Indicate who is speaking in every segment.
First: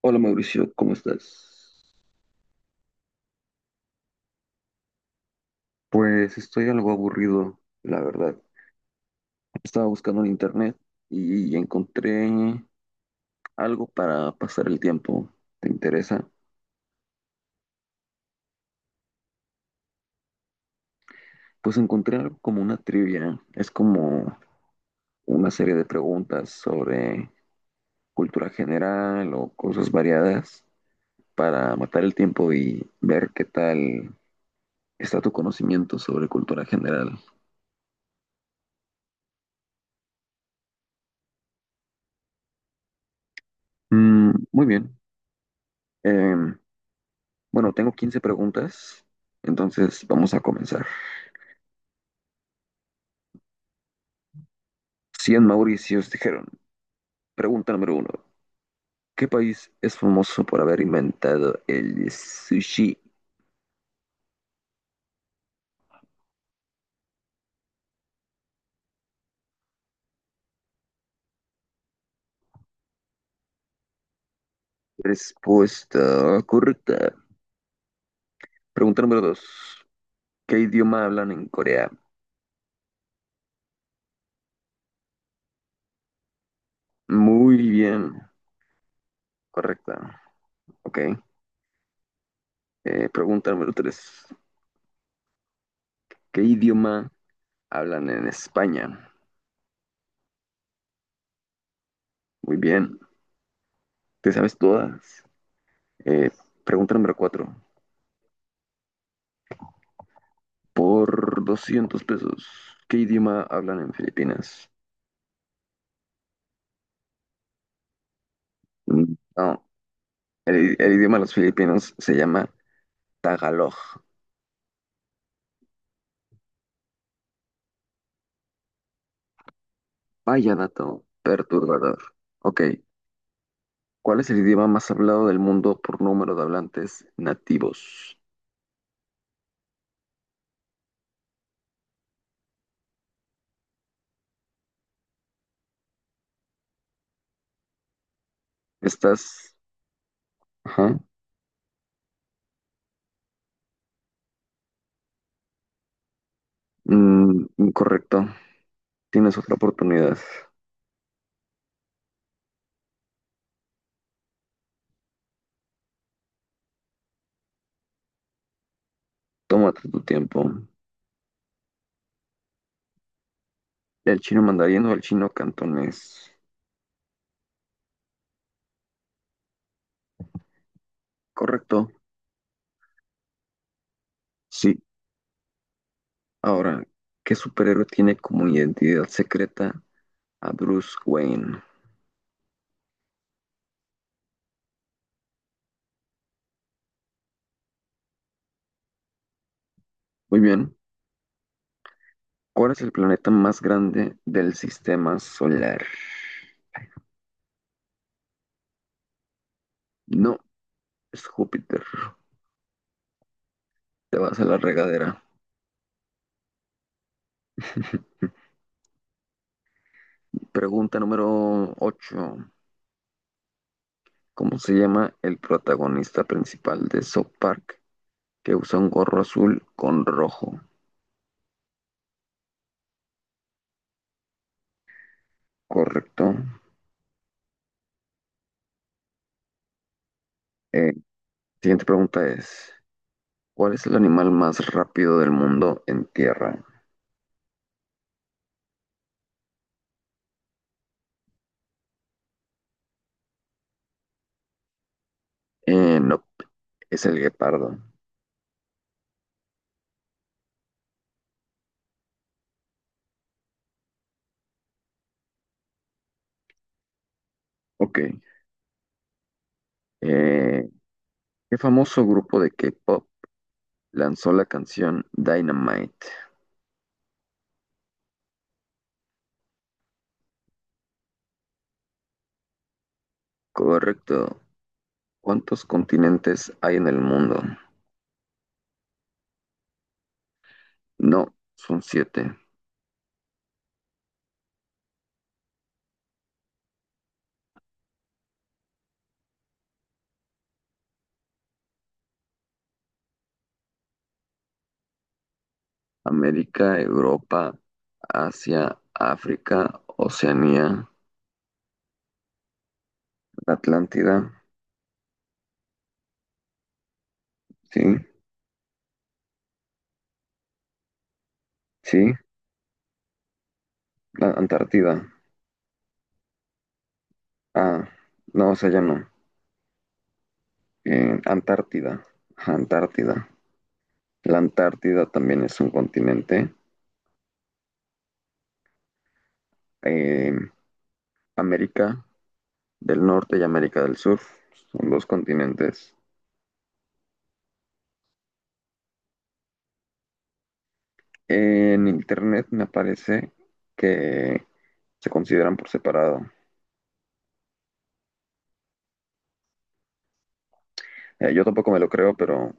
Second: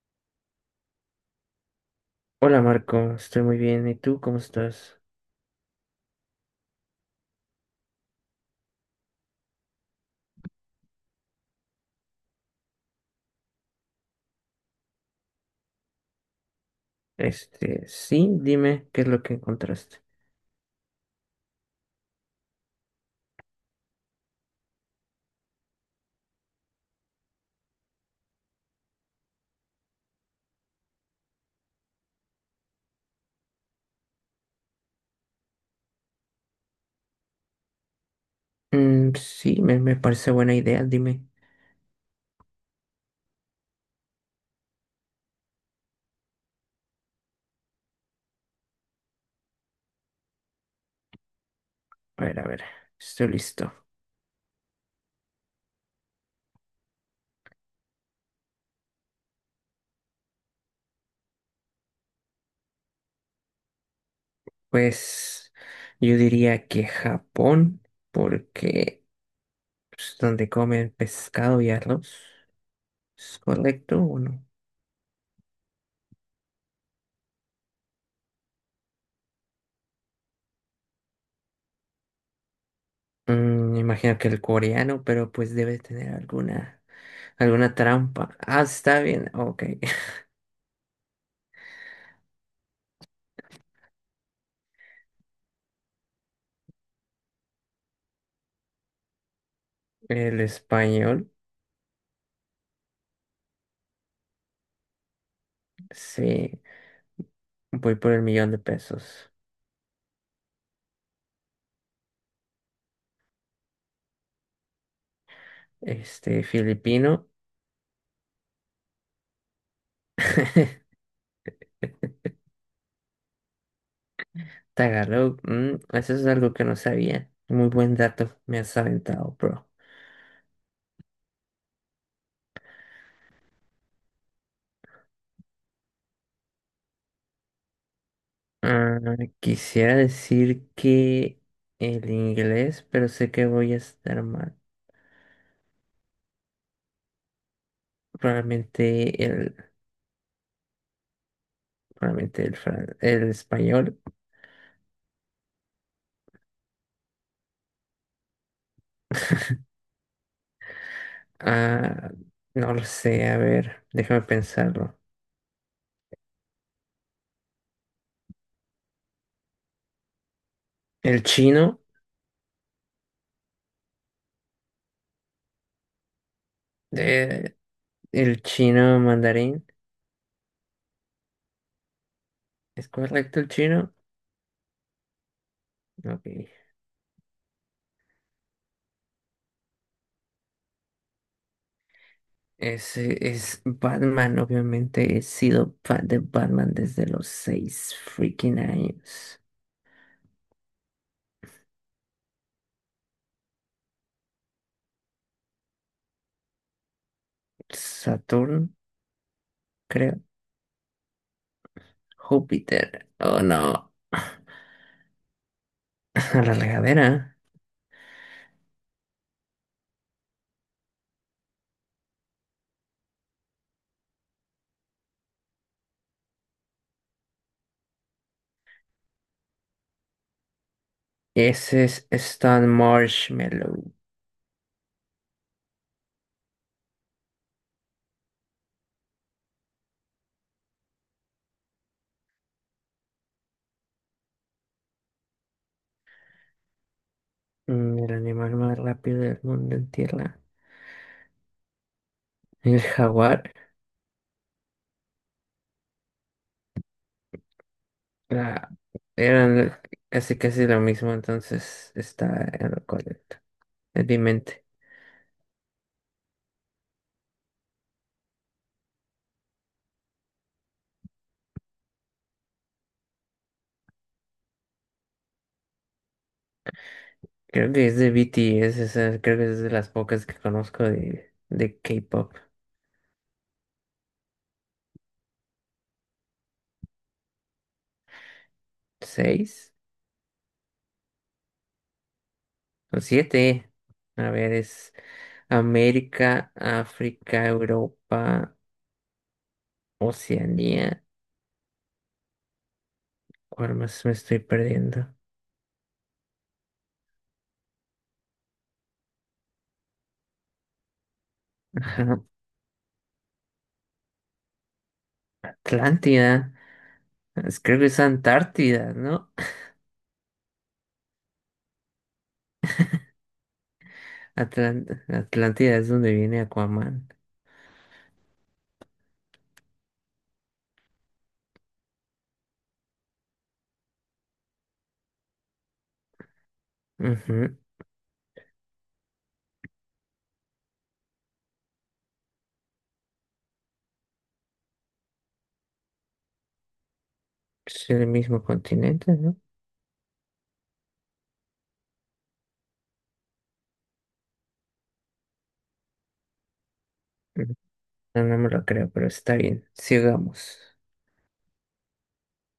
Speaker 1: Hola Mauricio, ¿cómo estás?
Speaker 2: Hola Marco, estoy muy bien. ¿Y tú cómo estás?
Speaker 1: Pues estoy algo aburrido, la verdad. Estaba buscando en internet y encontré algo para pasar el tiempo. ¿Te interesa?
Speaker 2: Este, sí, dime qué es lo que encontraste.
Speaker 1: Pues encontré algo como una trivia. Es como una serie de preguntas sobre cultura general o cosas variadas para matar el tiempo y ver qué tal está tu conocimiento sobre cultura general.
Speaker 2: Mm, sí, me parece buena idea, dime.
Speaker 1: Mm, muy bien. Em, Bueno, tengo 15 preguntas, entonces vamos a comenzar.
Speaker 2: A ver, estoy listo.
Speaker 1: 100 Mauricios dijeron, pregunta número uno, ¿qué país es famoso por haber inventado el sushi?
Speaker 2: Pues yo diría que Japón, porque es donde comen pescado y arroz. ¿Es correcto o no?
Speaker 1: Respuesta correcta. Pregunta número dos, ¿qué idioma hablan en Corea?
Speaker 2: Imagino que el coreano, pero pues debe tener alguna,
Speaker 1: Muy
Speaker 2: alguna
Speaker 1: bien,
Speaker 2: trampa. Ah, está bien, ok.
Speaker 1: correcta. Ok. Pregunta número tres, ¿qué idioma hablan en España?
Speaker 2: El español,
Speaker 1: Muy bien, ¿te sabes todas? Eh,
Speaker 2: sí.
Speaker 1: pregunta número cuatro.
Speaker 2: Voy por el millón de pesos.
Speaker 1: Por 200 pesos. ¿Qué idioma hablan en Filipinas?
Speaker 2: Este, filipino.
Speaker 1: Mm, no, el idioma de los filipinos se llama Tagalog.
Speaker 2: Tagalog. Eso es algo que no sabía. Muy buen dato, me has aventado, bro.
Speaker 1: Vaya dato perturbador. Ok, ¿cuál es el idioma más hablado del mundo por número de hablantes nativos?
Speaker 2: Ah, quisiera decir que el inglés, pero sé que voy a estar mal. Probablemente
Speaker 1: Estás...
Speaker 2: el,
Speaker 1: Ajá.
Speaker 2: probablemente el español.
Speaker 1: Mm, incorrecto. Tienes otra oportunidad.
Speaker 2: Ah, no lo sé, a ver, déjame pensarlo.
Speaker 1: Tómate tu tiempo.
Speaker 2: El chino,
Speaker 1: ¿El chino mandarín o el chino cantonés?
Speaker 2: eh, el chino mandarín.
Speaker 1: Correcto.
Speaker 2: ¿Es correcto el chino?
Speaker 1: Sí.
Speaker 2: Ok.
Speaker 1: Ahora, ¿qué superhéroe tiene como identidad secreta a Bruce Wayne?
Speaker 2: Es Batman, obviamente he sido fan de Batman desde los 6 freaking años.
Speaker 1: Muy bien. ¿Cuál es el planeta más grande del sistema solar?
Speaker 2: Saturno, creo.
Speaker 1: No, es Júpiter.
Speaker 2: Júpiter. Oh no.
Speaker 1: Te vas a la regadera.
Speaker 2: A la regadera.
Speaker 1: Pregunta número 8. ¿Cómo se llama el protagonista principal de South Park que usa un gorro azul con rojo?
Speaker 2: Ese es Stan Marshmallow.
Speaker 1: Correcto. Eh, siguiente pregunta es, ¿cuál es el animal más rápido del mundo en tierra?
Speaker 2: El animal más rápido del mundo en tierra. El jaguar.
Speaker 1: No, es el guepardo.
Speaker 2: la- Eran casi casi lo mismo, entonces está en lo correcto. Es mi mente.
Speaker 1: Ok. Eh, ¿Qué famoso grupo de K-pop lanzó la canción Dynamite?
Speaker 2: Creo que es de BTS, esa, creo que es de las pocas que conozco de K-pop.
Speaker 1: Correcto. ¿Cuántos continentes hay en el mundo?
Speaker 2: ¿Seis
Speaker 1: No, son siete.
Speaker 2: o siete? A ver, es América, África, Europa, Oceanía. ¿Cuál más me estoy perdiendo?
Speaker 1: América, Europa, Asia, África, Oceanía,
Speaker 2: Ajá,
Speaker 1: la Atlántida.
Speaker 2: Atlántida. Creo
Speaker 1: Sí,
Speaker 2: que es Antártida, ¿no?
Speaker 1: sí, la Antártida.
Speaker 2: Atlántida es donde viene Aquaman.
Speaker 1: Ah, no, o sea, ya no. Antártida. Ajá, Antártida. La Antártida también es un continente.
Speaker 2: Ujú.
Speaker 1: Eh, América del Norte y América del Sur, son dos continentes.
Speaker 2: Es el mismo continente, ¿no?
Speaker 1: En internet me parece que se consideran por separado.
Speaker 2: Ujú. No, no me lo creo, pero está bien. Sigamos.
Speaker 1: Yo tampoco me lo creo, pero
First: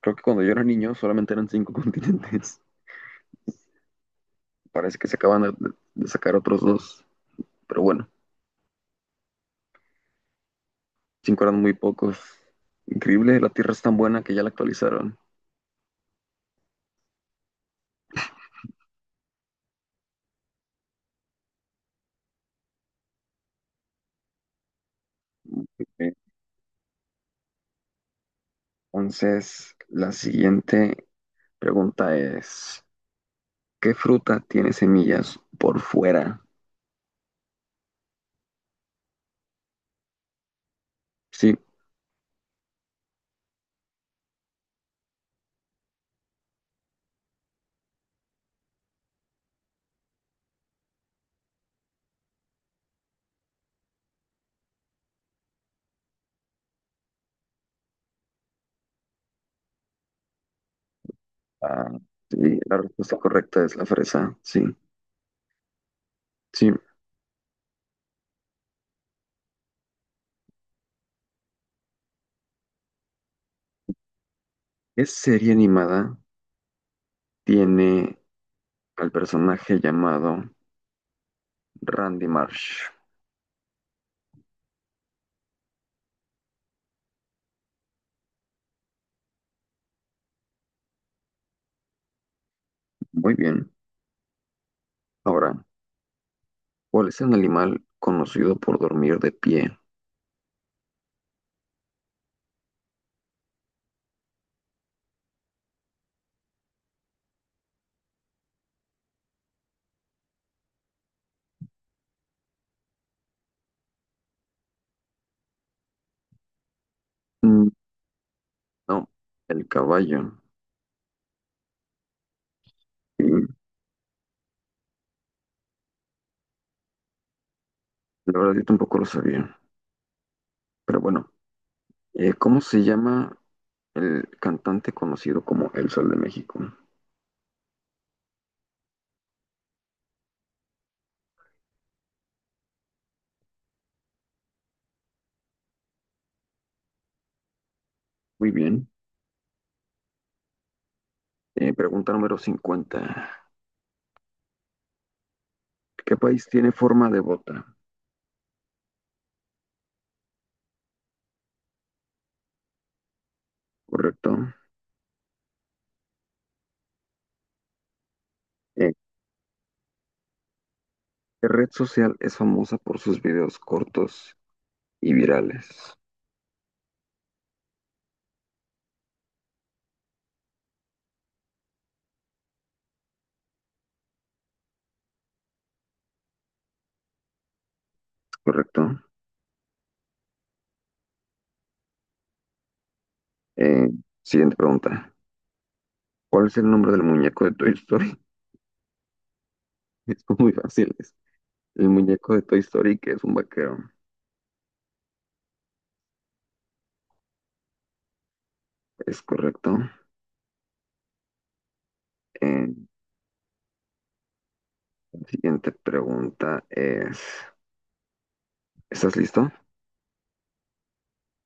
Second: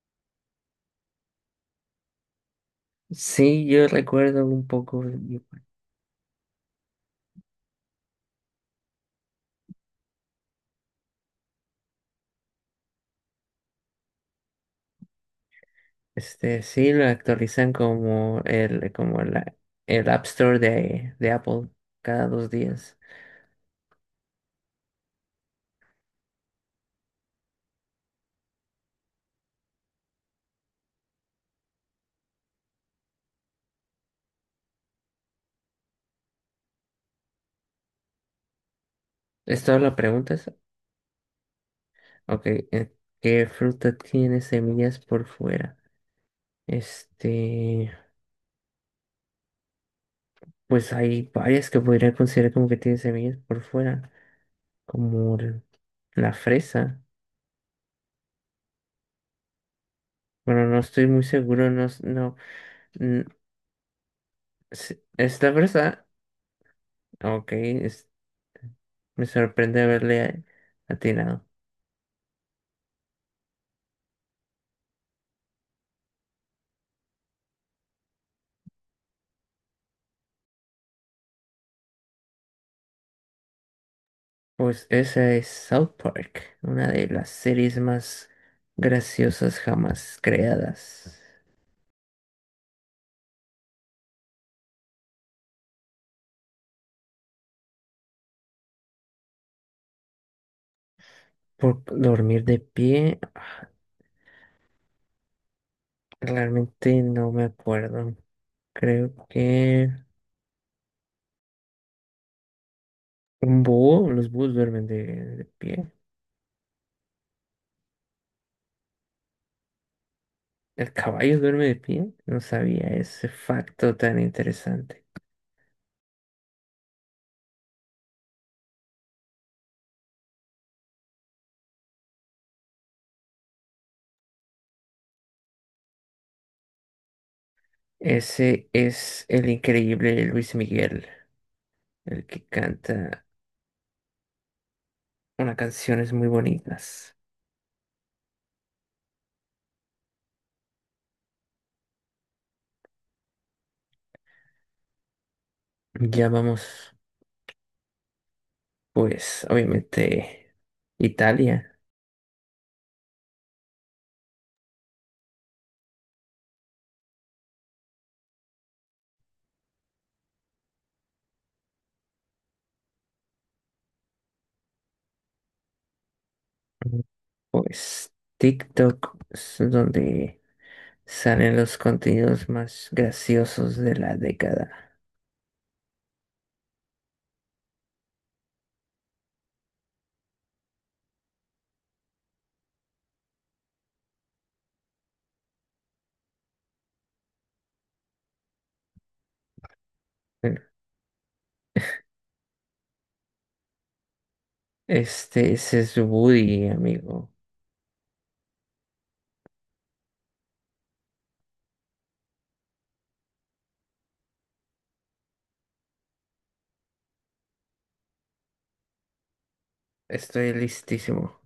Speaker 1: creo que cuando yo era niño solamente eran cinco continentes.
Speaker 2: Sí, yo recuerdo un
Speaker 1: Parece
Speaker 2: poco,
Speaker 1: que se acaban de sacar otros dos, pero bueno, cinco eran muy pocos. Increíble, la Tierra es tan buena que ya la actualizaron.
Speaker 2: este, sí, lo actualizan como el, como la, el App Store de Apple cada 2 días.
Speaker 1: Entonces, la siguiente pregunta es, ¿qué fruta tiene semillas por fuera?
Speaker 2: ¿Es toda la pregunta esa?
Speaker 1: Sí,
Speaker 2: Ok, ¿qué fruta tiene semillas por fuera? Este, pues hay varias que podría considerar como que tienen semillas por fuera, como la fresa. Bueno, no estoy muy seguro, no,
Speaker 1: ah,
Speaker 2: no.
Speaker 1: sí, la respuesta
Speaker 2: mm,
Speaker 1: correcta es la fresa, sí,
Speaker 2: ¿Es la fresa?
Speaker 1: sí.
Speaker 2: Ok, me sorprende haberle atinado.
Speaker 1: Es serie animada, tiene al personaje llamado Randy Marsh.
Speaker 2: Pues esa es South Park, una de las series más graciosas jamás creadas.
Speaker 1: Muy bien. Ahora, ¿cuál es el animal conocido por dormir de pie?
Speaker 2: Por dormir de pie, realmente no me acuerdo. Creo que un búho, los búhos duermen de pie.
Speaker 1: Mm, no, el caballo.
Speaker 2: El caballo duerme de pie. No sabía ese facto tan interesante.
Speaker 1: La verdad, yo tampoco lo sabía. Pero bueno, ¿cómo se llama el cantante conocido como El Sol de México?
Speaker 2: Ese es el increíble Luis Miguel, el que canta unas canciones muy bonitas.
Speaker 1: Muy bien. Pregunta número 50. ¿Qué
Speaker 2: Ya
Speaker 1: país
Speaker 2: vamos,
Speaker 1: tiene forma de bota?
Speaker 2: pues, obviamente, Italia.
Speaker 1: ¿Correcto? Eh, La red social es famosa por sus videos cortos y virales,
Speaker 2: Pues TikTok es donde salen los contenidos más graciosos de la década.
Speaker 1: ¿correcto? Eh, siguiente pregunta. ¿Cuál es el nombre del muñeco de Toy Story? Es muy
Speaker 2: Bueno,
Speaker 1: fácil. Es el muñeco de Toy Story, que es un vaquero.
Speaker 2: este, ese es Woody, amigo.
Speaker 1: Es correcto. Eh, la siguiente pregunta es, ¿estás listo?
Speaker 2: Estoy listísimo.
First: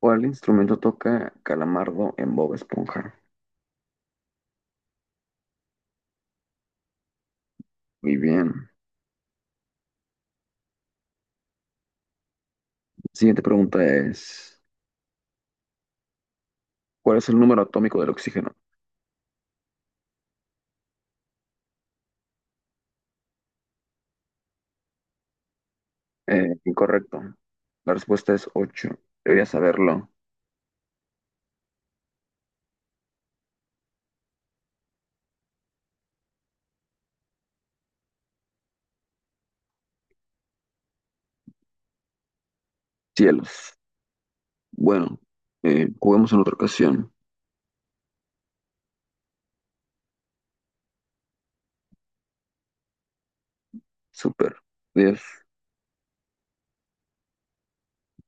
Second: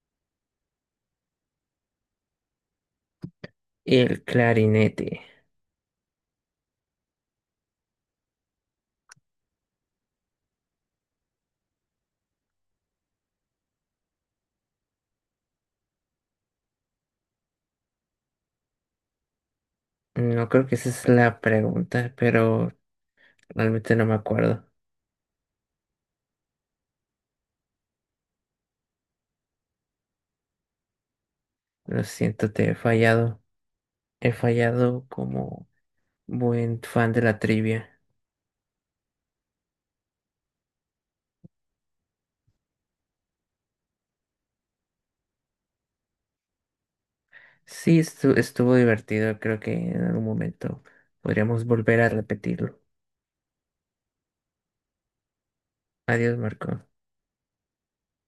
Speaker 1: ¿Cuál instrumento toca Calamardo en Bob Esponja?
Speaker 2: El clarinete.
Speaker 1: Muy bien. Siguiente pregunta es, ¿cuál es el número atómico del oxígeno?
Speaker 2: No creo que esa es la pregunta, pero realmente no me acuerdo.
Speaker 1: Incorrecto. La respuesta es 8. Debería saberlo.
Speaker 2: Lo siento, te he fallado. He fallado como buen fan de la trivia.
Speaker 1: Cielos. Bueno, juguemos en otra ocasión.
Speaker 2: Sí, estuvo divertido. Creo que en algún momento podríamos volver a repetirlo.
Speaker 1: Súper. Adiós.
Speaker 2: Adiós, Marco.